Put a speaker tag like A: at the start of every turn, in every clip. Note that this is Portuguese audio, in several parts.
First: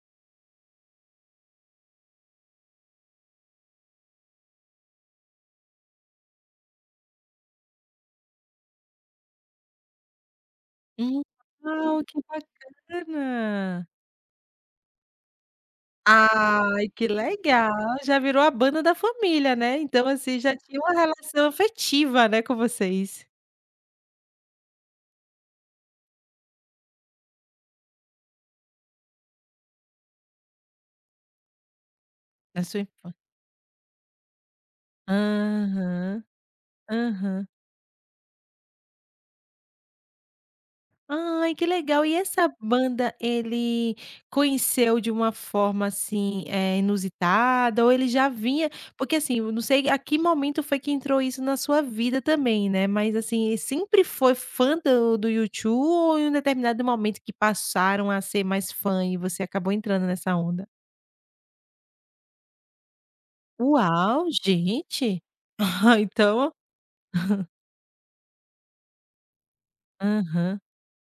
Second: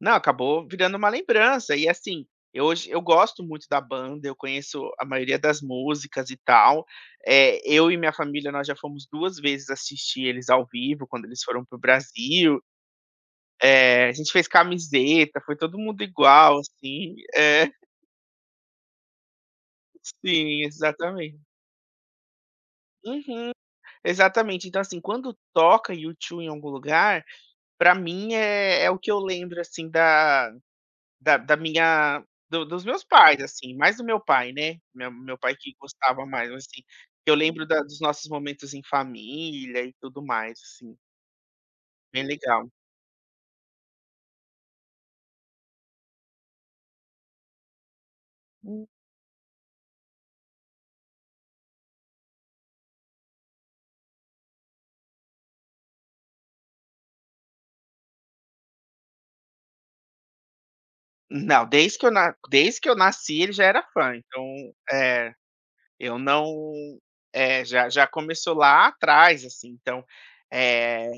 A: Não, acabou virando uma lembrança, e, assim, eu hoje eu gosto muito da banda, eu conheço a maioria das músicas e tal, eh, eu e minha família nós já fomos 2 vezes assistir eles ao vivo
B: Hum,
A: quando eles foram pro
B: legal, que
A: Brasil.
B: bacana.
A: É. A gente fez camiseta, foi todo mundo igual,
B: Ai que
A: assim. É.
B: legal, já virou a banda da família, né? Então, assim, já
A: Sim,
B: tinha uma
A: exatamen
B: relação afetiva, né, com vocês.
A: Uhum, exatamente. Então, assim, quando toca U2 em algum lugar, pra mim, é é o que eu lembro assim da da da minha
B: Na
A: do
B: sua
A: dos meus
B: infan
A: pais, assim, mais do meu pai né, me meu pai que
B: Aham,
A: gostava mais assim, eu
B: aham.
A: lembro da dos nossos momentos em família e tudo mais assim.
B: Ai que legal. E
A: Bem
B: essa
A: legal.
B: banda ele conheceu de uma forma assim, eh, inusitada? Ou ele já vinha
A: Hum.
B: porque, assim, eu não sei a que momento foi que entrou isso na sua vida também, né, mas, assim, ele sempre foi fã do do U2 ou em um determinado momento que passaram a ser mais fã, e você acabou entrando nessa onda?
A: Não, desde que eu na desde que eu nasci ele já era fã,
B: Uau,
A: então
B: gente.
A: é! Eu não
B: Então
A: é. Já já começou lá atrás assim, então.
B: Aham.
A: Eh,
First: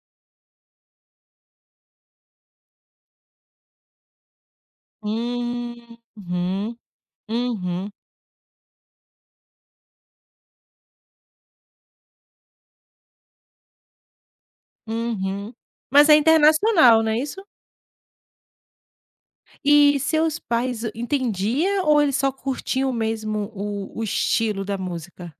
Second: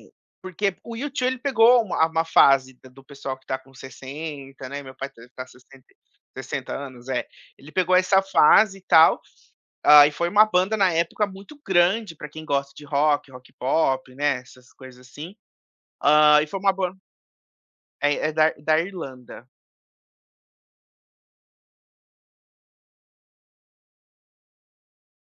A: porque o U2 ele pegou uma a uma fase de do pessoal que tá com 60, né? Meu pai tá, eh, sessenta
B: Uhum,
A: sessenta anos? É. Ele
B: uhum.
A: pegou essa fase e tal, ah, e foi uma banda na época muito grande pra quem gosta de rock, rock pop né essas coisas assim,
B: Uhum. Mas é
A: hã, e foi uma ban
B: internacional, não é isso?
A: É é da da Irlanda.
B: E seus pais entendiam ou eles só curtiam mesmo o o estilo da música?